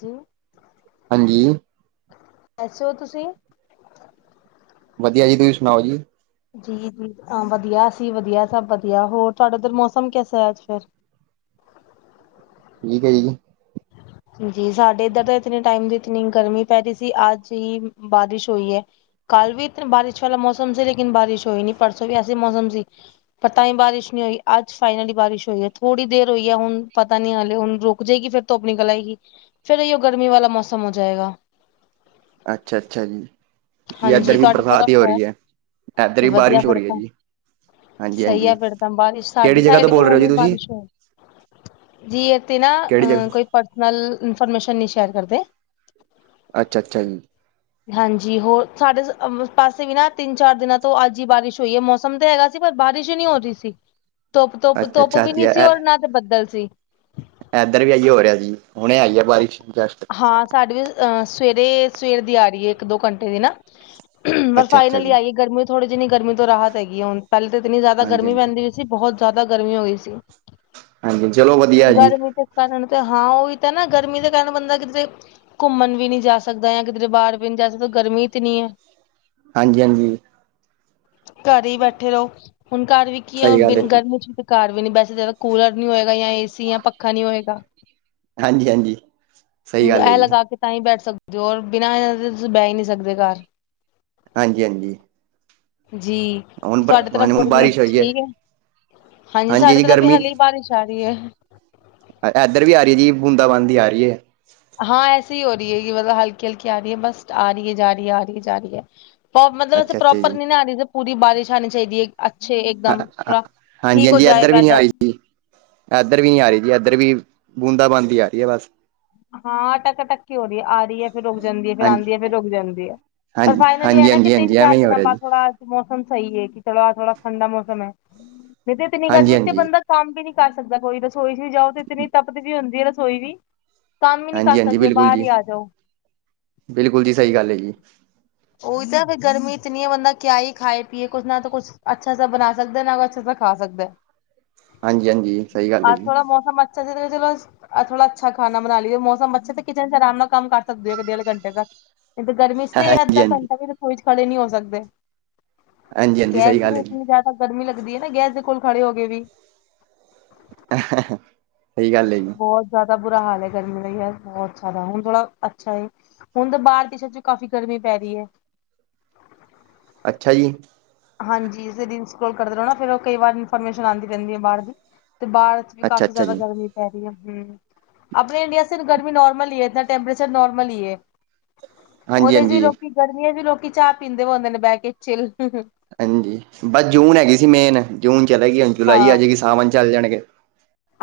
ਜੀ ਹਾਂਜੀ ਐਸੇ ਹੋ ਤੁਸੀਂ ਵਧੀਆ ਜੀ ਤੁਸੀਂ ਸੁਣਾਓ ਜੀ ਜੀ ਜੀ ਵਧੀਆ ਅਸੀਂ ਵਧੀਆ ਸਭ ਵਧੀਆ ਹੋਰ ਤੁਹਾਡਾ ਉੱਧਰ ਮੌਸਮ ਕੈਸਾ ਹੈ ਅੱਜ ਫਿਰ ਠੀਕ ਹੈ ਜੀ ਜ ਜੀ ਸਾਡੇ ਇੱਧਰ ਤਾਂ ਇਤਨ ਟਾਈਮ ਦੀ ਇਤਨੀ ਗਰਮੀ ਪੈ ਰਹੀ ਸੀ ਅੱਜ ਹੀ ਬਾਰਿਸ਼ ਹੋਈ ਹੈ ਕਾਲ੍ਹ ਵੀ ਇਥੇ ਬਾਰਿਛ ਵਾਲਾ ਮੌਸਮ ਸੀ, ਲੇਕਿਨ ਬਾਰਿਸ਼ ਹੋਈ ਨੀ, ਪਰਸੋਂ ਵੀ ਐਸੇ ਹੀ ਮੌਸਮ ਸੀ। ਪਰ ਤਾਂ ਹੀ ਬਾਰਿਸ਼ ਨਹੀ ਹੋਈ। ਅੱਜ ਫਾਈਨਲੀ ਬਾਰਿਸ਼ ਹੋਈ ਏ, ਥੋੜ੍ਹੀ ਦੇਰ ਹੋਈ ਏ ਹੁਣ, ਪਤਾ ਨਈ ਹਾਲੇ ਹੁਣ ਰੁਕ ਜਾਏਗੀ ਫਿਰ ਤੁਪ ਨਿਕਲ ਆਏਗੀ। ਫੇਰ ਏਹੀਓ ਗਰਮੀ ਵਾਲਾ ਮੌਸਮ ਹੋ ਜਾਏਗਾ। ਅੱਛਾ-ਅੱਛਾ ਜੀ। ਜੀ ਹਾਂਜੀ ਇੱਧਰ ਵੀ ਤੁਹਾਡੇ ਬਰਸਾਤ ਹੀ ਤਰਫ ਹੋ ਹੈ? ਰਹੀ ਇੱਧਰ ਤੇ ਵੀ ਵਧੀਆ ਬਾਰਿਸ਼ ਹੋ ਫਿਰ ਰਹੀ ਹੈ ਤਾਂ। ਜੀ। ਹਾਂਜੀ ਸਈ ਹਾਂਜੀ ਐ ਫ਼ਿਰ ਤਾਂ, ਬਾਰਿਸ਼ ਸਾਡੇ ਕਿਹੜੀ ਜਗ੍ਹਾ ਤੋਂ ਸਾਈਡ ਵੀ ਬੋਲ ਰਹੇ ਹੋ ਹੁਣ ਹੀ ਜੀ ਤੁਸੀਂ ਬਾਰਿਸ਼ ਹੋਈ। ਜੀ ਏਤੇ ਨਾ, ਕਿਹੜੀ ਅਹ ਜਗ੍ਹਾ ਕੋਈ ਪਰਸਨਲ ਇਨਫੋਰਮੇਸ਼ਨ ਨਈ ਸ਼ੇਅਰ ਕਰਦੇ। ਅੱਛਾ-ਅੱਛਾ ਜੀ। ਹਾਂਜ ਜੀ ਹੋਰ? ਸਾਡੇ ਅਮ ਪਾਸੇ ਵੀ ਨਾ ਤਿੰਨ, ਚਾਰ ਦਿਨਾਂ ਤੋਂ ਅੱਜ ਈ ਬਾਰਿਸ਼ ਹੋਈ ਏ, ਮੌਸਮ ਤੇ ਹੈਗਾ ਸੀ, ਪਰ ਬਾਰਿਸ਼ ਈ ਨਈ ਹੋ ਰਈ ਸੀ, ਅੱਛਾ ਤੁੱਪ-ਤੁੱਪ-ਤੁੱਪ ਅੱਛਾ ਵੀ ਜੀ ਨੀ ਸੀ, ਔਰ ਨਾ ਤੇ ਬੱਦਲ ਸੀ। ਐਦਰ ਵੀ ਏਈਉ ਹੋ ਰਿਆ ਜੀ, ਹੁਣੇ ਆਈਏ ਬਾਰਿਸ਼ ਈਦਰ। ਹਾਂ ਸਾਡੀੇ ਵੀ ਅਹ ਸਵੇਰੇ, ਸਵੇਰ ਦੀ ਆ ਰਈ ਏ, ਇੱਕ ਦੋ ਘੰਟੇ ਦੀ ਨਾ। ਪਰ ਅੱਛਾ ਅੱਛਾ ਫਾਈਨਲੀ ਜੀ ਆ ਗਈ ਗਰਮੀ ਥੋੜ੍ਹੀ ਜਿੰਨੀ, ਗਰਮੀ ਤੋਂ ਰਾਹਤ ਹੈਗੀ ਏ ਹੁਣ, ਪੈਲੇ ਤੇ ਇਤਨੀ ਜਾਦਾ ਹਾਂਜੀ ਗਰਮੀ ਹਾਂਜੀ ਪੈਂਦੀ ਸੱਚੀ ਬਹੋਤ ਜਾਦਾ ਗਰਮੀ ਹੋ ਗਈ ਸੀ। ਹਾਂਜੀ ਚਲੋ ਵਧੀਆ ਜੀ ਗਰਮੀ ਤੇ ਕਾਰਨ ਤੇ ਹਾਂ ਔਹੀ ਤੇ ਨਾ, ਗਰਮੀ ਦੇ ਕਾਰਨ ਬੰਦਾ ਕਿਦਰੇ ਘੁੰਮਣ ਵੀ ਨੀ ਜਾ ਸਕਦਾ, ਯਾ ਕਿਦਰੇ ਬਾਰ ਵੀ ਨੀ ਜਾ ਸਕਦਾ, ਗਰਮੀ ਇਤਨੀ ਐ। ਹਾਂਜੀ-ਹਾਂਜੀ। ਘਰ ਈ ਬੈਠੇ ਰੋ, ਹੁਣ ਘਰ ਵੀ ਕੀ ਔ ਸਹੀ ਗੱਲ ਹੈ ਜੀ ਗਰਮੀ ਚ ਘਰ ਵੀ ਨੀ ਬੈ ਸਕਦੇ, ਜਦੋਂ ਕੂਲਰ ਨੀ ਹੋਏਗਾ, ਯਾ ਏ ਸੀ ਯਾ ਪੱਖਾ ਨੀ ਹੋਏਗਾ। ਹਾਂਜੀ-ਹਾਂਜੀ। ਏਹ ਲਗਾ ਕੇ ਤਾਂ ਈ ਬੈਠ ਸਕਦੇ ਹੋ, ਔਰ ਬਿਨਾਂ [unintelligible] ਤੁਸੀਂ ਬੇਹ ਈ ਨਈ ਸਕਦੇ ਕਾਰ। ਹਾਂਜੀ-ਹਾਂਜੀ। ਜੀ, ਸਾਡੇ ਤਰਫ ਹੁਣ ਗਰਮੀ ਬਾਰਿਸ਼ ਹੋਈ ਹੈ ਠੀਕ ਏ? ਹਾਂਜੀ ਸਾਡੇ ਜੀ ਤਰਫ ਵੀ ਗਰਮੀ ਹਲੇ ਈ ਬਾਰਿਸ਼ ਸਾਰੀਏ। ਐਦਰ ਵੀ ਆ ਰਈ ਏ ਜੀ, ਬੂੰਦਾ ਬਾਂਦੀ ਆ ਰਈ ਏ। ਹਾਂ ਐਸੇ ਈ ਹੋ ਰਈ ਏ ਯੇ [unintelligible] ਹਲਕੀ-ਹਲਕੀ ਆ ਰਈ ਏ ਬਸ, ਆ ਰਈ ਹੈ, ਜਾ ਰਹੀ ਹੈ, ਆ ਰਹੀ ਹੈ, ਜਾ ਰਹੀ ਹੈ। ਪ ਮਤਲਬ ਵੈਸੇ ਅੱਛਾ ਅੱਛਾ ਪ੍ਰੋਪਰ ਜੀ ਨੀ ਨਾ ਆ ਰਈ, ਜ ਪੂਰੀ ਬਾਰਿਸ਼ ਆਣੀ ਚਾਹੀਦੀ ਏ? ਅੱਛੇ ਏਕਦਮ ਥੋੜਾ, ਠੀਕ ਹੋ ਜਾਏਗਾ ਐਦਰ। ਐਦਰ ਵੀ ਨਈ ਆ ਰਈ ਜੀ, ਐਦਰ ਵੀ ਬੂੰਦਾ ਬਾਂਦੀ ਆ ਰਈ ਏ ਬਸ। ਹਾਂ ਅਟੱਕ-ਅਟੱਕ ਕੇ ਹੋ ਰਈ ਏ, ਆ ਰਈ ਏ, ਫਿਰ ਰੁਕ ਜਾਂਦੀ ਏ, ਫਿਰ ਹਾਂਜੀ ਆਂਦੀ ਏ, ਫਿਰ ਰੁਕ ਜਾਂਦੀ ਏ। ਪਰ ਹਾਂਜੀ ਫਾਈਨਲੀ ਹਾਂਜੀ ਏਹ ਨਾ, ਕਿ ਹਾਂਜੀ ਤਿੰਨ, ਹਾਂਜੀ ਚਾਰ ਐਵੇਂ ਹੀ ਹੋ ਦਿਨਾਂ ਰਿਹਾ ਬਾਦ ਜੀ ਥੋੜਾ ਮੌਸਮ ਸਈ ਏ, ਕਿ ਥੋੜਾ-ਥੋੜਾ ਠੰਡਾ ਮੌਸਮ ਏ, ਨਈ ਤੇ ਇਤਨੀ ਹਾਂਜੀ ਗਰਮੀ ਚ ਤੇ ਹਾਂਜੀ ਬੰਦਾ ਕੰਮ ਵੀ ਨੀ ਕਰ ਸਕਦਾ ਕੋਈ, ਰਸੋਈ ਚ ਵੀ ਜਾਓ, ਤੇ ਇਤਨੀ ਤਪਤ ਵੀ ਹੁੰਦੀ ਏ ਰਸੋਈ ਵੀ। ਕੰਮ ਈ ਨਈ ਹਾਂਜੀ ਕਰ ਹਾਂਜੀ ਸਕਦੇ, ਬਿਲਕੁਲ ਬਾਰ ਜੀ ਈ ਆ ਜਾਓ। ਬਿਲਕੁਲ ਜੀ, ਸਈ ਗੱਲ ਏ ਜੀ। ਔਹੀ ਤਾਂ ਫਿਰ ਗਰਮੀ ਇਤਨੀ ਏ, ਬੰਦਾ ਕਿਆ ਈ ਖਾਏ ਪੀਏ? ਕੁਛ ਨਾ ਤੋਂ ਕੁੱਛ, ਅੱਛਾ ਸਾ ਬਣਾ ਸਕਦਾ, ਨਾ ਅੱਛਾ ਸਾ ਖਾ ਸਕਦਾ ਏ। ਹਾਂਜੀ ਹਾਂਜੀ ਸਹੀ ਗੱਲ ਹੈ ਅੱਜ ਜੀ ਥੋੜਾ ਮੌਸਮ ਅੱਛਾ [unintelligible] ਅੱਜ ਥੋੜਾ ਅੱਛਾ ਖਾਨਾ ਬਨਾ ਲਿਓ, ਮੌਸਮ ਅੱਛਾ, ਤੇ ਕਿਚਨ ਚ ਆਰਾਮ ਨਾਲ ਕੰਮ ਕਰ ਸਕਦੇ ਹੋ, ਇੱਕ ਡੇਢ ਘੰਟੇ ਤੱਕ। ਨਈ ਤੇ ਗਰਮੀ ਇੱਚ ਤੇ, ਹਾਂਜੀ ਅੱਦਾ ਹਾਂਜੀ ਘੰਟਾ ਵੀ, ਰਸੋਈ ਇੱਚ ਖੜੇ ਨੀ ਹੋ ਸਕਦੇ। ਹਾਂਜੀ ਹਾਂਜੀ ਗੈਸ ਸਹੀ ਦੇ ਗੱਲ ਵੀ ਹੈ ਜੀ ਇਤਨੀ ਜਾਦਾ ਗਰਮੀ ਲੱਗਦੀ ਏ ਨਾ, ਗੈਸ ਦੇ ਕੋਲ ਖੜੇ ਹੋ ਕੇ ਵੀ। ਸਈ ਗੱਲ ਏ ਜੀ। ਬਹੋਤ ਜਾਦਾ ਬੁਰਾ ਹਾਲ ਏ, ਗਰਮੀ ਦਾ ਈ ਯਾਰ ਬਹੋਤ ਜਾਦਾ, ਹੁਨ ਥੋੜਾ ਅੱਛਾ ਏ। ਹੁਨ ਤਾ ਬਾਰ ਦੇਸ਼ਾਂ ਚ, ਕਾਫ਼ੀ ਗਰਮੀ ਪੈ ਰੀ ਏ। ਅੱਛਾ ਜੀ। ਹਾਂਜੀ, ਰੀਲ ਸਕਰੋਲ ਕਰਦੇ ਰੋ ਨਾ, ਫੇਰ ਓ ਕਈ ਵਾਰ ਇਨਫੋਰਮੇਸ਼ਨ ਆਂਦੀ ਰੈਂਦੀ ਏ ਬਾਰ ਦੀ, ਤੇ ਬਾਰ ਵੀ ਅੱਛਾ ਕਾਫੀ ਅੱਛਾ ਜਾਦਾ ਜੀ ਗਰਮੀ [unintelligible] ਹੂੰ, ਆਪਣੇ ਇੰਡੀਆ ਸੇ ਤੋਂ ਗਰਮੀ ਨੋਰਮਲ ਈ ਏ, ਇਤਨਾ ਟੈੈਂਪਰੇਚਰ ਨੋਰਮਲ ਈ ਏ। ਹਾਂਜੀ ਓਦੇ ਚ ਵੀ ਹਾਂਜੀ ਲੋਕੀ, ਗਰਮੀਆਂ ਚ ਵੀ ਲੋਕੀ, ਚਾ ਪੀਂਦੇ ਹੁੰਦੇ ਨੇ ਬੈ ਕੇ ਚਿੱਲ। ਹਾਂਜੀ, ਬੱਸ ਜੂਨ ਹੈਗੀ ਸੀ ਮੇਨ, ਜੂਨ ਚਲੇ ਗੀ, ਹੁਨ ਜੁਲਾਈ ਆ ਹਾਂ। ਜੇਗੀ, ਸਾਵਣ ਚੱਲ ਜਾਣਗੇ।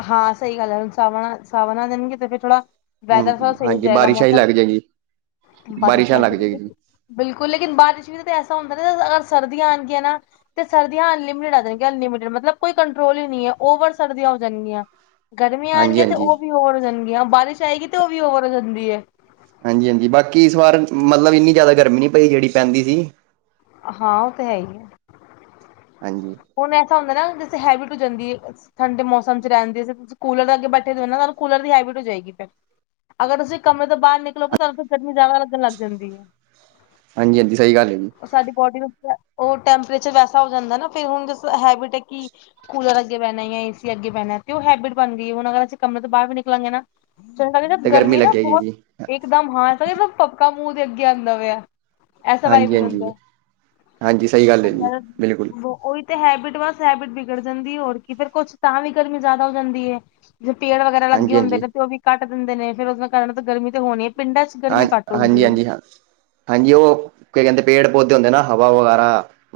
ਹਾਂ, ਸਈ ਗੱਲ ਐ, ਹੁਣ ਸਾਵਣਾ, ਸਾਵਣਾ ਦੇਨਗੇ ਤੇ ਫੇਰ ਥੋੜਾ ਵੈਦਰ ਸਹੀ ਹੋ ਹਾਂਜੀ ਜਾਏਗਾ ਬਾਰਿਸ਼ਾਂ ਹੀ ਮੌਸਮ ਲੱਗ ਜਾਏਗੀ ਬਾਰਿਸ਼ ਬਾਰਿਸ਼ਾਂ ਲੱ ਲੱਗ ਜਾਏਗੀ ਜੀ ਬਿਲਕੁਲ ਲੇਕਿਨ ਬਾਰਿਸ਼ ਵੀ ਤਾਂ ਐਸਾ ਹੁੰਦਾ ਨਾ ਅਗਰ ਸਰਦੀਆਂ ਆਉਣਗੀਆਂ ਨਾ ਤੇ ਸਰਦੀਆਂ ਅਨਲਿਮਟਿਡ ਆ ਜਾਣੀਆਂ ਅਨਲਿਮਿਟ ਮਤਲ ਕੋਈ ਕੰਟਰੋਲ ਹੀ ਨਹੀਂ ਹੈ ਓਵਰ ਸਰਦੀਆਂ ਜਾਣਗੀਆਂ ਗਰਮੀਆਂ ਹਾਂਜੀ ਆਣਗੀਆਂ ਤੇ ਹਾਂਜੀ ਉਹ ਵੀ ਉਵਰ ਹੋ ਜਾਣਗੀਆਂ ਬਾਰਿਸ਼ ਆਏਗੀ ਤੇ ਉਹ ਵੀ ਓਵਰ ਹੋ ਜਾਂਦੀ ਹੈ ਹਾਂਜੀ ਹਾਂਜੀ ਬਾਕੀ ਇਸ ਵਾਰ ਮਤਲਬ ਇੰਨੀ ਜ਼ਿਆਦਾ ਗਰਮੀ ਨਹੀਂ ਪਈ ਜਿਹੜੀ ਪੈਂਦੀ ਸੀ ਹਾਂ ਉਹ ਤਾਂ ਹੈ ਹੀ ਆ ਹਾਂਜੀ। ਹੁਨ ਐਸਾ ਹੁੰਦਾ ਨਾ, ਜੈਸੇ ਹੈਬਿਟ ਹੋ ਜਾਂਦੀ ਏ। ਠੰਡੇ ਮੌਸਮ ਚ ਰੈਂਦੇ ਸੀ, ਤੁਸੀ ਕੂਲਰ ਦੇ ਅੱਗੇ ਬੈੇਠੇ ਦੇ ਓ ਨਾ, ਤਾਨੂੰ ਕੂਲਰ ਦੀ ਹੈਬਿਟ ਹੋ ਜਾਏਗੀ ਫੇਰ। ਅਗਰ ਤੁਸੀਂ ਕਮਰੇ ਤੋ ਬਾਰ ਨਿਕਲੋਗੇ, ਤਾਨੂੰ ਫੇਰ ਗਰਮੀ ਜਾਦਾ ਲੱਗਣ ਲੱਗ ਜਾਂਦੀ ਏ। ਹਾਂਜੀ, ਹਾਂਜੀ ਸਈ ਗੱਲ ਏ ਜੀ। ਉਹ ਸਾਡੀ ਬੋਡੀ ਨੂੰ ਓ ਟੈਂਪਰੇਚਰ ਵੈਸਾ ਹੋ ਜਾਂਦਾ ਨਾ, ਕ ਫਿਰ ਹੁਨ ਜਿਸ ਤਰਾ ਹੈਬਿਟ ਹੈ ਕਿ ਕੂਲਰ ਅੱਗੇ ਬੈਨਾ ਯਾ ਏਸੀ ਅੱਗੇ ਬੈਨਾ, ਤੇ ਓ ਹੈਬਿਟ ਬਨ ਗਈ ਏ ਹੁਨ, ਅਗਰ ਅਸੀ ਕਮਰੇ ਤੋ ਬਾਰ ਵੀ ਨਿਕਲਾਂਗੇ ਨਾ ਤੇ ਗਰਮੀ ਨਾ ਲੱਗੇਗੀ ਬਹੋਤ ਜੀ ਏਕਦਮ, ਹਾਂ, ਏਸਾ-ਜੈਸਾ ਪਬਕਾ ਮੂੰ ਦੇ ਅੱਗੇ ਆਂਦਾ ਪਯੈ। ਐਸਾ ਵਾਈਬਜ ਹੋ ਹਾਂਜੀ-ਹਾਂਜੀ। ਜਾਂਦੈ ਹਾਂਜੀ ਹਾਂਜੀ ਸਹੀ ਗੱਲ ਹੈ ਜੀ ਬਿਲਕੁਲ [inaudible] ਓਈ ਤੇ ਹੈਬਿਟ, ਬਸ ਹੈਬਿਟ ਬਿਗੜ ਜਾਂਦੀ ਏ, ਹੋਰ ਕੀ ਫੇਰ ਕੁਛ ਤਾਂ ਵੀ ਗਰਮੀ ਜਾਦਾ ਹੋ ਜਾਂਦੀ ਏ। ਜੇ ਪੇੜ ਵਗੈਰਾ ਲੱਗੇ ਹੁੰਦੇ ਹਾਂਜੀ-ਹਾਂਜੀ ਨੇ, ਤੇ ਔ ਵੀ ਕੱਟ ਦਿੰਦੇ ਨੇ, ਫੇਰ ਓਸਦੇ ਕਾਰਨ ਗਰਮੀ ਤੇ ਹੋਣੀ ਏ ਪਿੰਡਾਂ ਚ। ਹਾਂ, ਗਰਮੀ ਘੱਟ ਹਾਂਜੀ, ਹੁੰਦੀ ਹੈ। ਹਾਂਜੀ, ਹਾਂ। ਹਾਂਜੀ, ਓ ਕੀ ਕੈਂਦੇ ਪੇੜ-ਪੌਦੇ ਹੁੰਦੇ ਨਾ, ਹਵਾ ਵਗੈਰਾ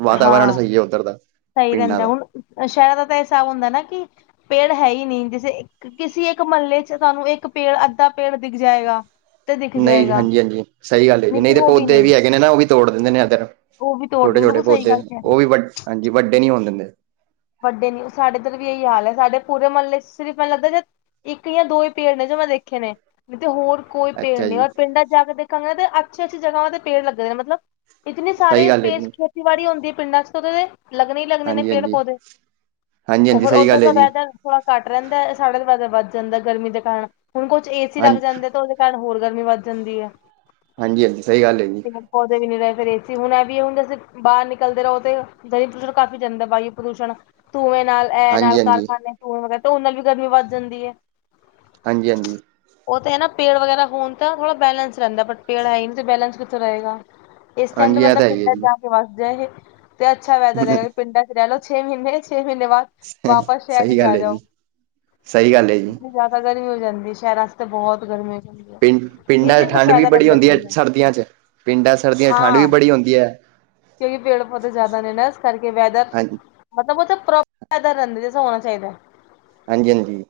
ਵਾਤਾਵਰਨ ਸਈ ਹੈ ਓੱਧਰ ਦਾ। ਸਈ ਪਿੰਡਾਂ ਰੈਂਦੈ ਦਾ ਹੁਨ ਸ਼ੈਰਾਂ ਦਾ ਤੇ ਏ ਹਿਸਾਬ ਹੁੰਦਾ ਨਾ ਕਿ ਪੇੜ ਹੈ ਈ ਨੀ ਜਿਸੇ ਕਿਸੀ ਏੱਕ ਮੱਲੇ ਚ ਤਾਨੂੰ ਇੱਕ ਪੇੜ, ਅੱਧਾ ਪੇੜ ਦਿਖ ਜਾਏਗਾ। ਤੇ ਦਿਖ ਨਈ, ਜਾਏਗਾ ਹਾਂਜੀ, ਹਾਂਜੀ, ਸਈ ਗੱਲ ਏ ਜੀ। ਨਹੀਂ ਨਈ ਤੇ ਉਹ ਪੌਦੇ ਨਹੀਂ ਵੀ ਹੈਗੇ ਨੇ ਨਾ, ਓਵੀ ਤੋੜ ਦਿੰਦੇ ਨੇ ਐੱਦਰ ਉਹ ਵੀ ਤੋੜ ਛੋਟੇ-ਛੋਟੇ ਬਿਲਕੁਲ ਸਹੀ ਪੌਦੇ ਗੱਲ ਕਹਿ ਰਹੇ ਹੋ। ਓਵੀ ਵੱਡ, ਹਾਂਜੀ, ਵੱਡੇ ਨੀ ਹੋਨ ਦਿੰਦੇ। ਵੱਡੇ ਨੀ, ਓ ਸਾਡੇ ਇੱਧਰ ਵੀ ਏਈ ਹਾਲ ਹੈ, ਸਾਡੇ ਪੂਰੇ ਮੱਲੇ ਚ ਸਿਰਫ ਮੈਨੂੰ ਲੱਗਦਾ ਜੇ ਇੱਕ ਯਾਂ ਦੋ ਹੀ ਪੇੜ ਨੇ ਜੋ ਮੈਂ ਦੇਖੇ ਨੇ, ਨਈ ਤੇ ਹੋਰ ਕੋਈ ਪੇੜ ਅੱਛਾ ਨੀ, ਜੀ ਔਰ ਪਿੰਡਾਂ ਚ ਜਾ ਕੇ ਦੇਖਾਂਗੇ ਨਾ, ਤੇ ਅੱਛੇ-ਅੱਛੀ ਜਗਾਵਾਂ ਦੇ ਪੇੜ ਲੱਗੇ ਦੇ ਨੇ, ਮਤਲਬ ਇਤਨੀ ਸਹੀ ਸਾਰੇ ਗੱਲ ਹੈ ਸਪੇਸ ਜੀ। ਖੇਤੀਬਾੜੀ ਹੁੰਦੀ ਏ ਪਿੰਡਾਂ ਚ ਓਦੋ, ਤੇ ਲੱਗਨੇ ਹੀ ਲੱਗਨੇ ਨੇ ਹਾਂਜੀ-ਹਾਂਜੀ, ਪੇੜ-ਪੌਦੇ ਓ ਹਾਂਜੀ-ਹਾਂਜੀ ਫੇਰ ਸਹੀ ਓੱਧਰ ਗੱਲ ਹੈ ਦਾ ਜੀ ਵੈਦਰ ਥੋੜਾ ਘੱਟ ਰੈਂਦੈ, ਸਾਡਾ ਵੈਦਰ ਵੱਧ ਜਾਂਦੈ ਗਰਮੀ ਦੇ ਕਾਰਨ, ਹੁਣ ਕੁਛ ਏ ਸੀ ਲੱਗ ਹਾਂਜੀ। ਜਾਂਦੇ ਤੇ ਓਦੇ ਪੈਣ ਹੋਰ ਗਰਮੀ ਵੱਧ ਜਾਂਦੀ ਐ। ਹਾਂਜੀ, ਹਾਂਜੀ ਸਈ ਗੱਲ ਹੈਗੀ। ਪੌਦੇ ਵੀ ਨੀ ਰਏ, ਫੇਰ ਏ ਸੀ, ਹੁਨ ਐ ਵੀ ਹੁੰਦੇ ਸੀ। ਬਾਰ ਨਿਕਲਦੇ ਰਓ ਤੇ ਪ੍ਰਦੂਸ਼ਣ ਘੱਟ ਵੀ ਜਾਂਦੈ, ਵਾਯੁ ਪ੍ਰਦੂਸ਼ਣ ਧੂੰਏ ਨਾਲ, ਐ ਹਾਂਜੀ ਨਾਲ ਹਾਂਜੀ ਕਾਰਖਾਨੇ, ਧੂੰਏ ਵਗੈਰਾ ਉਦੇ ਨਾਲ ਵੀ ਗਰਮੀ ਵੱਧ ਜਾਂਦੀ ਏ। ਹਾਂਜੀ, ਹਾਂਜੀ। ਓ ਤੇ ਨਾ ਪੇੜ ਵਗੈਰਾ ਹੋਨ ਤਾਂ ਥੋੜਾ ਬੈਲੈਂਸ ਰੈਂਦੈ ਬਟ ਪੇੜ ਹੈ ਈ ਨਈ ਤੇ ਬੈਲੈਂਸ ਕਿੱਥੋਂ ਰਏਗਾ। ਇਸ ਟਾਈਮ ਤੇ ਹਾਂਜੀ ਇਹ ਬੰਦਾ ਤਾਂ ਹੈ ਹੀ ਹੈ ਪਿੰਡਾ ਚ ਜੀ ਜਾ ਵੱਸ ਜਾਏ, ਤੇ ਅੱਛਾ ਵੈਦਰ ਹੈਗੈ, ਪਿੰਡਾਂ ਇੱਚ ਰੈ ਲੋ, ਛੇ ਮੀਨੇ-ਛੇ ਮੀਨੇ ਬਾਦ ਵਾਪਸ ਸ਼ਹਰ ਹੀ ਸਹੀ ਜਾ ਗੱਲ ਆ ਹੈ ਜੀ ਜਾਓ ਸਹੀ ਗੱਲ ਹੈ ਜੀ ਜ਼ਿਆਦਾ ਗਰਮੀ ਹੋ ਜਾਂਦੀ ਸ਼ਹਿਰਾ ਚ ਤੇ ਬਹੁਤ ਗਰਮੀ ਹੋ ਜਾਂਦੀ ਹੈ ਪਿੰਡ ਇਸ ਪਿੰਡਾਂ ਚ ਚੀਜ਼ ਦਾ ਠੰਡ ਵੀ ਫਾਇਦਾ ਬੜੀ ਰਹਿੰਦਾ ਹੁੰਦੀ ਏ ਪਿੰਡਾਂ ਸਰਦੀਆਂ ਚ ਪਿੰਡਾਂ ਸਰਦੀਆਂ ਚ ਠੰਡ ਵੀ ਹਾਂ ਬੜੀ ਹੁੰਦੀ ਏ ਕਿਉਂਕਿ ਪੇੜ ਪੌਦੇ ਜ਼ਾਦਾ ਨੇ ਨਾ ਇਸ ਕਰਕੇ ਵੈਦਰ ਹਾਂਜੀ ਮਤਲਬ ਉਥੇ ਪ੍ਰੋ [unintelligible] ਰਹਿੰ ਜ ਹੋਣਾ ਚਾਹੀਦਾ ਹਾਂਜੀ ਹਾਂਜੀ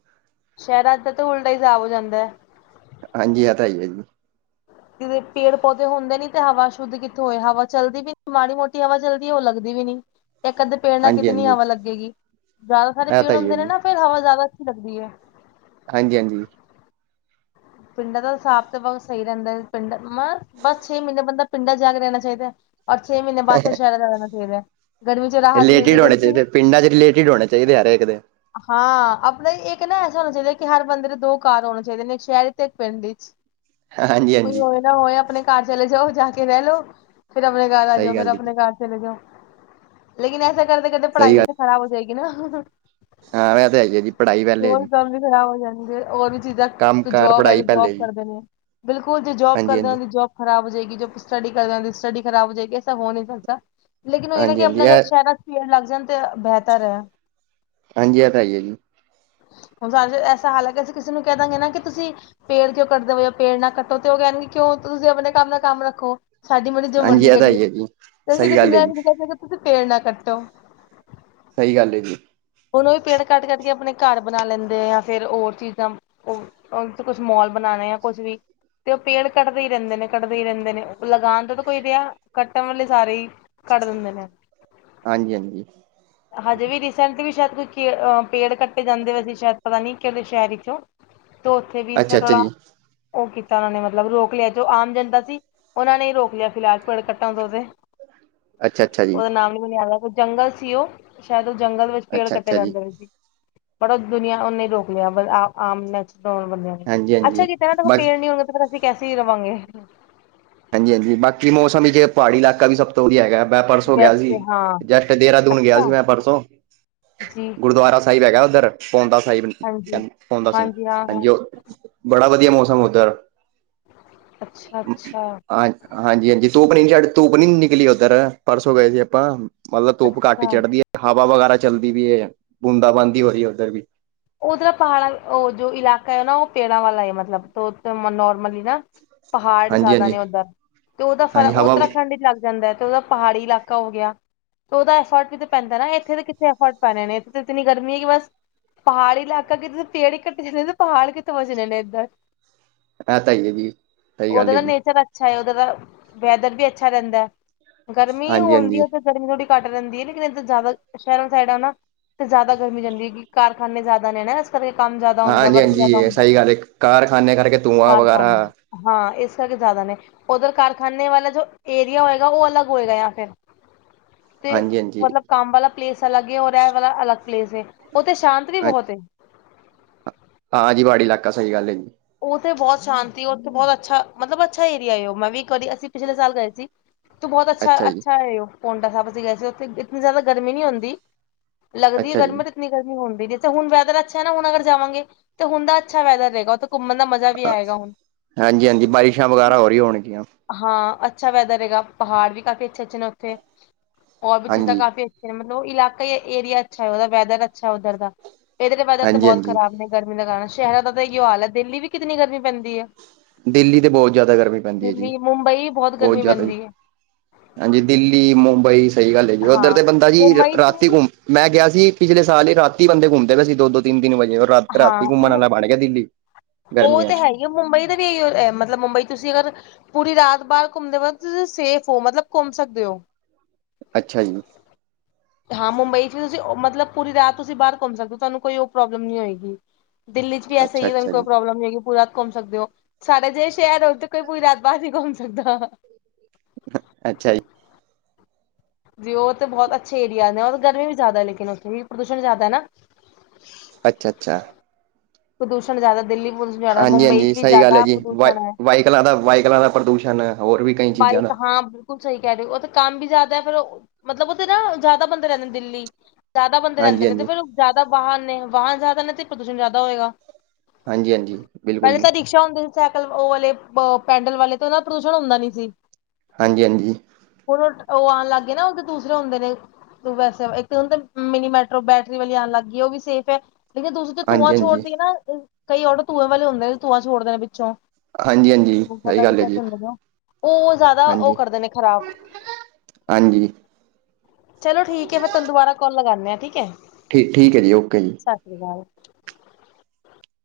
ਸ਼ਹਿਰਾ ਚ ਤਾਂ ਉਲਟਾ ਸਾਬ ਹੋ ਜਾਂਦੇ ਹਾਂਜੀ ਹਾਂ ਤਾਂਈ ਵ ਜੀ ਜ ਪੇੜ ਪੌਦੇ ਹੁੰਦੇ ਨੀ ਤੇ ਹਵਾ ਸ਼ੁੱਧ ਕਿੱਥੋਂ ਹੋਏ ਹਵਾ ਚਲਦੀ ਵੀ ਨ ਮਾੜੀ ਮੋਟੀ ਹਵਾ ਚੱਲਦੀ ਹੈ ਉਹ ਲੱਗਦੀ ਵੀ ਨੀ ਇਹ ਕਦੇ ਪੇੜ ਨਾਲ ਹਾਂਜੀ ਕਿਤਨੀ ਹਾਂਜੀ ਹਵਾ ਲੱਗੇਗੀ ਜ਼ਾਦਾ ਸਾਰੇ ਇਹ ਪੇੜ ਤਾਂ ਹੀ ਹੈ ਹੁੰਦੇ ਨੇ ਜੀ ਨਾ ਫੇਿਰ ਹਵਾ ਜ਼ਾਦਾ ਅੱਛੀ ਲੱਗਦੀ ਏ ਹਾਂਜੀ, ਹਾਂਜੀ ਪਿੰਡਾਂ ਦਾ ਹਿਸਾਬ ਤਾ ਬੋਤ ਸਈ ਰੈਂਦੈ, ਪਿੰਡਾ ਬਸ ਛੇ ਮੀਨੇ ਬੰਦਾ ਪਿੰਡਾਂ ਜਾ ਕੇ ਰੈਨਾ ਚਾਹੀਦੈ। ਔਰ ਛੇ ਮੀਨੇ ਬਾਦ ਫੇਰ ਸ਼ੈਰਾਂ ਚਾਹੀਦੈ, ਗਰਮੀ ਚ ਰਾਹਤ ਮਿਲਦੀ ਰੈਂਦੀ ਏ। ਚਾਈਦੈ ਹਰ ਏਕ ਦੇ ਹਾਂ, ਆਪਨਾ ਇੱਕ ਨਾ ਐਸਾ ਹੋਨਾ ਚਾਹੀਦਾ ਏ ਕਿ ਹਰ ਬੰਦੇ ਦੇ ਦੋ ਘਰ ਹੋਨੇ ਚਾਹੀਦੇ ਨੇ, ਇੱਕ ਸ਼ੈਰ ਇੱਚ ਇੱਕ ਪਿੰਡ ਇੱਚ, ਹਾਂਜੀ ਕੋਈ ਹਾਂਜੀ ਹੋਏ ਨਾ ਹੋਏ, ਆਪਣੇ ਘਰ ਚਲੇ ਜਾਓ, ਜਾ ਕੇ ਰੈ ਲੋ। ਫਿਰ ਆਪਣੇ ਘਰ ਆ ਜਾਓ ਸਹੀ ਫਿਰ ਗੱਲ ਜੀ ਆਪਣੇ ਘਰ ਚਲੇ ਜੋ ਲੇਕਿਨ ਐਸਾ ਕਰਦੇ ਕਰਦੇ ਪੜ੍ਹਾਈ ਸਹੀ ਵੀ ਗੱਲ ਤਾਂ ਖਰਾਬ ਹੋ ਜਾਏਗੀ ਨਾ ਹਾਂ ਇਹ ਤਾਂ ਹੈ ਹੀ ਹੈ ਜੀ ਪੜ੍ਹਾਈ ਪਹਿਲੇ ਹੈ ਹੋਰ ਜੀ ਕੰਮ ਵੀ ਖ਼ਰਾਬ ਹੋ ਜਾਣਗੇ ਹੋਰ ਵੀ ਚੀਜ਼ਾਂ ਕੰਮ ਕਾਰ ਜੋਬ ਹੈ ਪੜ੍ਹਾਈ ਜੋਬ ਪਹਿਲੇ ਜੀ ਕਰਦੇ ਨੇ ਬਿਲਕੁਲ ਜੇ ਜੋਬ ਹਾਂਜੀ ਕਰਦੇ ਹਾਂਜੀ ਜੋਬ ਖ਼ਰਾਬ ਹੋ ਜਾਏਗੀ ਜੋ ਸਟੱਡੀ ਕਰਦੇ ਸਟੱਡੀ ਖਰਾਬ ਹੋ ਜਾਏਗੀ ਐਸਾ ਹੋ ਨਹੀਂ ਸਕਦਾ ਲੇਕਿਨ ਉ ਇ ਏ ਨਾ ਹਾਂਜੀ ਕਿ ਹਾਂਜੀ ਆਪਣੇ ਇਹ ਸ਼ਹਿਰਾਂ ਚ ਪੀੜ ਲੱਗ ਜਾਣ ਤੇ ਬਿਹਤਰ ਏ ਹਾਂਜੀ ਐ ਤੇ ਹੇਈ ਐ ਜੀ ਹੁਣ ਸਾਰੇ ਐਸਾ ਹਾਲ ਹੈਕ ਅਸੀਂ ਕਿਸੇ ਨੂੰ ਕਹਿ ਦਾਂਗੇ ਨਾ ਕਿ ਤੁਸੀਂ ਪੇੜ ਕਿਉਂ ਕੱਟਦੇ ਹੋ ਪੇੜ ਨਾ ਕੱਟੋ ਤੇ ਉਹ ਕਹਿਣਗੇ ਕਿਉਂ ਤੁਸੀਂ ਆਪਣੇ ਕੰਮ ਨਾਲ ਕੰਮ ਰੱਖੋ ਸਾਡੀ ਮਰਜੀ ਜੋ ਹਾਂਜੀ ਮਰਜ਼ੀ ਇਹ ਤਾਂ ਕਰੀਏ ਹੈ ਜੀ ਤੇ ਅਸੀਂ ਸਹੀ ਕਿਸੇ ਗੱਲ ਹੈ ਜੀ ਨੂੰ ਨੀ ਕਹਿ ਸਕਦੇ ਤੁਸੀਂ ਫੇਰ ਨਾ ਕੱਟੋ ਸਹੀ ਗੱਲ ਏ ਜੀ ਹੁਣ ਵੀ ਪੇੜ ਕੱਟ ਕਟ ਕੇ ਆਪਣੇ ਘਰ ਬਣਾ ਲੈਂਦੇ ਆ ਫਿਰ ਹੋਰ ਚੀਜ਼ਾਂ ਉਹ ਕੁਛ ਮੋਲ ਬਣਾਣਾ ਆ ਕੁਛ ਵੀ ਤੇ ਉਹ ਪੇੜ ਕੱਟਦੇ ਹੀ ਰਹਿੰਦੇ ਨੇ ਕੱਟਦੇ ਹੀ ਰਹਿੰਦੇ ਨੇ ਉਹ ਲਗਾਉਣ ਤੋਂ ਤਾਂ ਕੋਈ ਰਿਹਾ ਕੱਟਣ ਵਾਲੇ ਸਾਰੇ ਹੀ ਕੱਟ ਦੇਂਦੇ ਨੇ ਹਾਂਜੀ ਹਾਂਜੀ ਹਜੇ ਵੀ ਵੀ ਸ਼ਾਇਦ ਕੋਈ ਪੇੜ ਕੱ ਜਾਂਦੇ ਵੈਸੀਂ ਸ਼ਾਇਦ ਪਤਾ ਨੀ ਕਿਹੜੇ ਸ਼ਹਿਰ ਵਿੱਚ ਉੱਥੇ ਵੀ ਅੱਛਾ ਸਰ ਅੱਛਾ ਜੀ ਓ ਕੀਤਾ ਉਹਨਾਂ ਨੇ ਮਤਲਬ ਰੋਕ ਲਿਆ ਜੋ ਆਮ ਜਨਤਾ ਸੀ ਉਨਾਂ ਨੇ ਰੋਕ ਲਿਆ ਫਿਲਹਾਲ ਪੇੜ ਕੱਟਣ ਦ ਅੱਛਾ ਅੱਛਾ ਜੀ ਉਦਾ ਨਾਮ ਨੀ ਮੈਨੂੰ ਯਾਦ ਜੰਗਲ ਸੀ ਓ ਸ਼ਾਇਦ ਓ ਜੰਗਲ ਵਿੱਚ ਪੇੜ ਅੱਛਾ ਕੱਟੇ ਅੱਛਾ ਜੀ ਜਾਂਦੇ ਨੇ ਜ ਬੜਾ ਦੁਨੀਆਂ ਉਨੇ ਰੋਕ ਲਿਆ ਆਮ ਨੈਚਲ ਬੰਦਿਆ ਨੇ ਹਾਂਜੀ ਅੱਛਾ ਹਾਂਜੀ ਕਿ ਕੀਤੇ ਨਾ ਬਸ ਪੇੜ ਨੀ ਹੋਣਗੇ ਤੇ ਫਿਰ ਅਸੀਂ ਕੈਸੀੇ ਰਵਾਂਗੇ ਹਾਂਜੀ, ਹਾਂਜੀ ਬਾਕੀ ਮੌਸਮ ਵਿੱਚ ਜੇ ਪਹਾੜੀ ਇਲਾਕਾ ਵੀ ਸਭ ਤੋਂ ਹੀ ਹੈਗਾ ਮੈਂ ਪਰਸੋਂ ਗਿਆ ਬੈਸਟ ਸੀ ਹਾਂ ਜਸ਼ਟ ਦੇਹਰਾਦੂਨ ਗਿਆ ਸੀ ਅੱਛਾ ਮੈਂ ਪਰਸੋਂ ਜੀ ਗੁਰਦੁਆਰਾ ਸਾਹਿਬ ਹੈਗੇ ਉੱਧਰ ਪਉਂਦਾ ਸਾਹਿਬ ਹਾਂਜੀ ਕਹਉਂਦਾ ਹਾਂ ਹਾਂ ਹਾਂਜੀ ਉਹ ਬੜਾ ਵਧੀਆ ਮੌਸਮ ਓਧਰ ਅੱਛਾ, ਅੱਛਾ ਹਾਂਜੀ ਹਾਂਜੀ ਧੂਪ ਨ ਧੂਪ ਨਹੀਂ ਨਿਕਲੀ ਉਧਰ ਪਰਸੋਂ ਗਏ ਸੀ ਆਪਾਂ ਮਤਲਬ ਧੁੱਪ ਘੱਟ ਹੀ ਅੱਛਾ ਚੜਦੀ ਏ ਹਵਾ ਵਗੈਰਾ ਚੱਲਦੀ ਵੀ ਏ ਬੂੰਦਾ ਬਾਂਦੀ ਹੋ ਰਹੀ ਏ ਉੱਧਰ ਵੀ ਉਧਰ ਪਹਾੜਾਂ ਜੋ ਇਲਾਕਾ ਹੈ ਨਾ ਉਹ ਪੇੜਾਂ ਵਾਲਾ ਹੈ ਮਤਲਬ ਨੋਰਮਲੀ ਨਾ ਪਹਾੜ ਹਾਂਜੀ ਜ਼ਿਆਦਾ ਹਾਂਜੀ ਨੇ ਉੱਧਰ ਤੇ ਉਹਦਾ ਫੇਰ ਹਾਂਜੀ ਹਵਾ ਉਤਰਾਖੰਡੱਗ ਦਾ ਜਾਂਦਾ ਤੇ ਉਹਦਾ ਪਹਾੜੀ ਇਲਾਕਾ ਹੋ ਗਿਆ ਤੇ ਉਹਦਾ ਫ਼ਰਕ ਤੇ ਪੈਂਦਾ ਨਾ ਇੱਥੇ ਤਾਂ ਕਿੱਥੇ ਫ਼ਰਕ ਪੈਣੇ ਨੇ ਇਥੇ ਤਾਂ ਇੰਨੀ ਗਰਮੀ ਏ ਕਿ ਬਸ ਪਹਾੜੀ ਇਲਾਕਾ ਕਿਤੇ ਪੇੜ ਹੀ ਕੱਟੇ ਜਾਂਦੇ ਪਹਾੜ ਕਿੱਥੋਂ ਬਚਨੇ ਨੇ ਇੱਧਰ ਇਹ ਤਾਂ ਹੀ ਹੈ ਜੀ ਸਹੀ ਗੱਲ ਉਹਦੇ ਹੈ ਦਾ ਜੀ ਨੇਚਰ ਅਾ ਅੱਛਾ ਹੈ ਉਧਰ ਦਾ ਵੈਦਰ ਵੀ ਅੱਛਾ ਰਹਿੰਦਾ ਗਰਮੀ ਹਾਂਜੀ ਹੁੰਦੀ ਹਾਂਜੀ ਹੈ। ਗਰਮੀ ਥੋੜੀ ਘੱਟ ਰਹਿੰਦੀ ਹੈ ਲੇਕਿਨ ਇੱਦਾਂ ਜ਼ਿਆਦਾ ਸ਼ਹਿਰ ਵਾਲੀ ਸਾਈਡ ਹੈ ਨਾ ਤੇ ਜ਼ਿਆਦਾ ਗਰਮੀ ਜਾਂਦੀ ਹੈਗੀ। ਕਾਰਖਾਨੇ ਜ਼ਿਆਦਾ ਨੇ ਨਾ ਘਰ ਕੰਮ ਜਿਆਦਾ ਹਾਂ ਹੁੰਦਾ ਹਾਂਜੀ ਵਰਕ ਜਿਆਦਾ ਹਾਂਜੀ ਹੁੰਦਾ ਸਹੀ ਗੱਲ ਹੈ ਕਾਰਖਾਨੇ ਕਰਕੇ ਧੂੰਆਂ ਚਰ ਖ ਵਗੈਰਾ ਹਾਂ ਇਸ ਕਰਕੇ ਜ਼ਿਆਦਾ ਨੇ ਉੱਧਰ ਕਾਰਖਾਨੇ ਵਾਲਾ ਜੋ ਏਰੀਆ ਹੋਏਗਾ ਉਹ ਅਲੱਗ ਹੋਏਗਾ ਆ ਫਿਰ [inaudible] ਤੇ ਹਾਂਜੀ ਹਾਂਜੀ ਮਤਲਬ ਕੰਮ ਵਾਲਾ ਪਲੇਸ ਅਲੱਗ ਉਹ ਰਹਿਣ ਮਵਾਲਾ ਅਲੱਗ ਪਲੇਸ ਉਥੇ ਸ਼ਾਂਤ ਵੀ ਬਹੁਤ ਹਾਂਜੀ ਪਹਾੜੀ ਇਲਾਕਾ ਸਹੀ ਗੱਲ ਹੈ ਜੀ। ਉਥੇ ਬਹੁਤ ਸ਼ਾਂਤੀ ਉਥੇ ਬਹੁਤ ਅੱਛਾ ਮਤਲਬ ਅੱਛਾ ਏਰੀਆ ਉਹ ਮੈਂ ਵੀ ਕਦੀ ਅਸੀਂ ਪਿਛਲੇ ਸਾਲ ਗਏ ਸੀ। ਤੂੰ ਬੋਤ ਅੱਛਾ ਅੱਛਾ ਏ ਉਹ ਪੋਂਟਾ ਸਾਹਿਬ ਅਸੀਂ ਗਏ ਸੀ ਉੱਥੇ ਇਤਨੀ ਜ਼ਿਆਦਾ ਗਰਮੀ ਨਹੀਂ ਹੁੰਦੀ ਲੱਗਦੀ ਏ ਅੱਛਾ ਜੀ ਗਰਮੀ ਤੇ ਇਤਨੀ ਗਰਮੀ ਹੁਣਦੀ ਨੀ ਤੇ ਹੁਣ ਵੈਦਰ ਅੱਛਾ ਹੇਨਾ ਹੁਣ ਅਗਰ ਜਾਵਾਂਗੇ ਤੇ ਹੁਣ ਦਾ ਅੱਛਾ ਵੈਦਰ ਰਹੇਗਾ ਉਹ ਹਾਂਜੀ ਹਾਂਜੀ ਬਾਰਿਸ਼ਾਂ ਵਗੈਰਾ ਹੋਰਈ ਹੋਣਗੀਆਂ ਹਾਂ ਅੱਛਾ ਵੈਦਰ ਹੈਗਾ ਪਹਾੜ ਵੀ ਕਾਫੀ ਅੱਛੇ ਅੱਛੇ ਨੇ ਉੱਥੇ ਹੋਰ ਵੀ ਚੀਜ਼ਾਂ ਹਾਂਜੀ ਕਾਫੀ ਅ ਮਤਲਬ ਇਲਾਕਾ ਏਰੀਆ ਅੱਛਾ ਹੈ ਉਹਦਾ ਵੈਦਰ ਅੱਛਾ ਉੱਧਰ ਦਾ ਇਹਦੇ ਵੈਦਰ ਤੇ ਹਾਂਜੀ ਬਹੁਤ ਹਾਂਜੀ ਖ਼ਰਾਬ ਨੇ ਗਰਮੀ ਲਗਾਣਾ ਸ਼ਹਿਰਾਂ ਦਾ ਤਾਂ ਇਹੀਓ ਹਾਲ ਹੈ ਦਿੱਲੀ ਵੀ ਕਿਤਨੀ ਗਰਮੀ ਪੈਂਦੀ ਹੈ ਦਿੱਲੀ ਤੇ ਬਹੁਤ ਜ਼ਿਆਦਾ ਗਰਮੀ ਪੈਂਦੀ ਹੈ ਜੀ ਦਿੱਲੀ, ਮੁੰਬਈ ਬਹੁਤ ਗਰਮੀ ਜ਼ਿਆਦਾ ਪੈਂਦੀ ਏ, ਹਾਂਜੀ ਦਿੱਲੀ ਮੁੰਬਈ ਸਹੀ ਗੱਲ ਹੈ ਜੀ ਉੱਧਰ ਹਾਂ ਤੇ ਬੰਦਾ ਜੀ ਮੁੰਬਈ ਚ ਰਾਤੀ ਵੀ ਘੁੰਮ ਮੈਂ ਗਿਆ ਸੀ ਪਿਛਲੇ ਸਾਲ ਹੀ ਰਾਤੀ ਬੰਦੇ ਘੁੰਮਦੇ ਪਏ ਸੀ ਦੋ ਦੋ ਤਿੰਨ ਦਿਨ ਵਜੇ ਔਰ ਹਾਂ ਰਾਤੀ ਘੁੰਮਣ ਮੁ ਵਾਲਾ ਬਣ ਗਿਆ ਦਿੱਲੀ ਉਹ ਗਰਮੀਆਂ ਤਾਂ ਚ ਹੈ ਹੀ ਉਹ ਮੁੰਬਈ ਦਾ ਵੀ ਇਹੀਓ ਮਤਲਬ ਮੁੰਬਈ ਤੁਸੀਂ ਅਗਰ ਪੂਰੀ ਰਾਤ ਬਾਹਰ ਘੁੰਮਦੇ ਵਕ਼ਤ ਤੁਸੀਂ ਸੇਫ ਹੋ ਮਤਲਬ ਘੁੰਮ ਸਕਦੇ ਹੋ ਅੱਛਾ ਜੀ ਹਾਂ ਮੁੰਬਈ ਚ ਤੁਸੀਂ ਮਤਲਬ ਪੂਰੀ ਰਾਤ ਤੁਸੀਂ ਬਾਹਰ ਘੁੰਮ ਸਕਦੇ ਹੋ ਤੁਹਾਨੂੰ ਕੋਈ ਉਹ ਪ੍ਰੋਬਲਮ ਨਹੀਂ ਹੋਏਗੀ ਦਿੱਲੀ ਚ ਵੀ ਐਸਾ ਹੀ ਅੱਛਾ-ਅੱਛਾ ਕੋਈ ਜੀ, ਪ੍ਰੋਬਲਮ ਨਹੀਂ ਹੈਗੀ ਪੂਰੀ ਰਾਤ ਘੁੰਮ ਸਕਦੇ ਹੋ ਸਡਾ ਜੇਹੇ ਸ਼ਹਿਰ ਹੋ ਤੇ ਕੋਈ ਪੂਰੀ ਰਾਤ ਬਾਹਰ ਨੀ ਘੁੰਮ ਸਕਦਾ ਅੱਛਾ ਜ ਜੀ ਉਹਥੇ ਬਹੁਤ ਅੱਛੇ ਏਰੀਆਜ਼ ਨੇ ਔਰ ਗਰਮੀ ਵੀ ਜ਼ਿਆਦਾ ਲੇਕਿਨ ਉੱਥੇ ਵੀ ਪ੍ਰਦੂਸ਼ਣ ਜ਼ਿਆਦਾ ਹੈ ਨਾ ਅੱਛਾ ਅੱਛਾ ਪ੍ਰਦੂਸ਼ਣ ਜ਼ਿਆਦਾ ਦਿੱਲੀ ਪ੍ਰਦੂਸ਼ਣ ਜ਼ਿਆਦਾ ਹਾਂਜੀ ਮੁੰਬਈ ਹਾਂਜੀ ਚ ਵੀ ਸਹੀ ਗੱਲ ਹੈ ਜ਼ਿਆਦਾ ਜੀ ਵਾਈ ਪ੍ਰਦੂਸ਼ਣ ਹੈ। ਵਾਈਕਲਾਂ ਦਾ ਵਾਈਕਲਾਂ ਦਾ ਪ੍ਰਦੂਸ਼ਣ ਹੋਰ ਵੀ ਕਈ ਚੀਜ਼ਾਂ ਬਾਈਕ ਦਾ ਹਾਂ ਬਿਲਕੁਲ ਸਹੀ ਕਹਿ ਰਹੇ ਹੋ ਉਥੇ ਕੰਮ ਵੀ ਜ਼ਿਆਦਾ ਫੇਰ ਮਤਲਬ ਉਥੇ ਨਾ ਜ਼ਿਆਦਾ ਬੰਦੇ ਰਹਿੰਦੇ ਨੇ ਦਿੱਲੀ ਜ਼ਿਆਦਾ ਬੰਦੇ ਰਹਿੰਦੇ ਨੇ ਤੇ ਹਾਂਜੀ-ਹਾਂਜੀ, ਫਿਰ ਉਹ ਜ਼ਿਆਦਾ ਵਾਹਨ ਨੇ ਵਾਹਨ ਜ਼ਿਆਦਾ ਨੇ ਤੇ ਪ੍ਰਦੂਸ਼ਣ ਜ਼ਿਆਦਾ ਹੋਏਗਾ ਹਾਂਜੀ ਹਾਂਜੀ ਬਿਲਕੁਲ ਜੀ ਰਸ਼ਾ ਹੁੰਦੇ ਸੀ ਸਾਈਕਲ ਉਹ ਵਾਲੇ ਅ ਪੈਂਡਲ ਵਾਲੇ ਤੇ ਉਹਦਾ ਪ੍ਰਦੂਸ਼ਣ ਹੁੰਦਾ ਨੀ ਸੀ ਹਾਂਜੀ ਹਾਂਜੀ ਉਦੋਂ ਉਹ ਆਣ ਲੱਗ ਗਏ ਨਾ ਉਹ ਦੂਸਰੇ ਹੁੰਦੇ ਨੇ ਤੂੰ ਵੈਸੇ ਇੱਕ ਹੁਣ ਮਿਨੀ ਮੈਟਰੋ ਬੈਟਰੀ ਵਾਲੀ ਆਣ ਲੱਗ ਗਈ ਉਹ ਵੀ ਸੇਫ ਹੈ ਲੇਕਿਨ ਦੂ ਧੂੰਆਂ ਹਾਂਜੀ-ਹਾਂਜੀ, ਛੋੜਦੀ ਏ ਨਾ ਕਈ ਔਟੋ ਧੂੰਏ ਵਾਲੇ ਹੁੰਦੇ ਨੇ ਧੂੰਆ ਛੋੜਦੇ ਨੇ ਪਿੱਛੋਂ। ਹਾਂਜੀ ਹਾਂਜੀ ਪਤਾ ਨੀ ਕਿਆ [unintelligible] ਉਹ ਜ਼ਿਆਦਾ ਉਹ ਹਾਂਜੀ। ਕਰਦੇ ਨੇ ਖ਼ਰਾਬ ਹਾਂਜੀ ਚਲੋ ਠੀਕ ਹੈ ਮੈਂ ਤਾਂਨੂੰ ਦੁਬਾਰਾ ਕੋਲ ਲਗਾਨੇ ਆਂ ਠੀਕ ਹੈ ਠੀਕ ਠੀਕ ਹੈ ਜੀ ਓਕੇ ਜੀ ਸਤਿ ਸ਼੍ਰੀ ਅਕਾਲ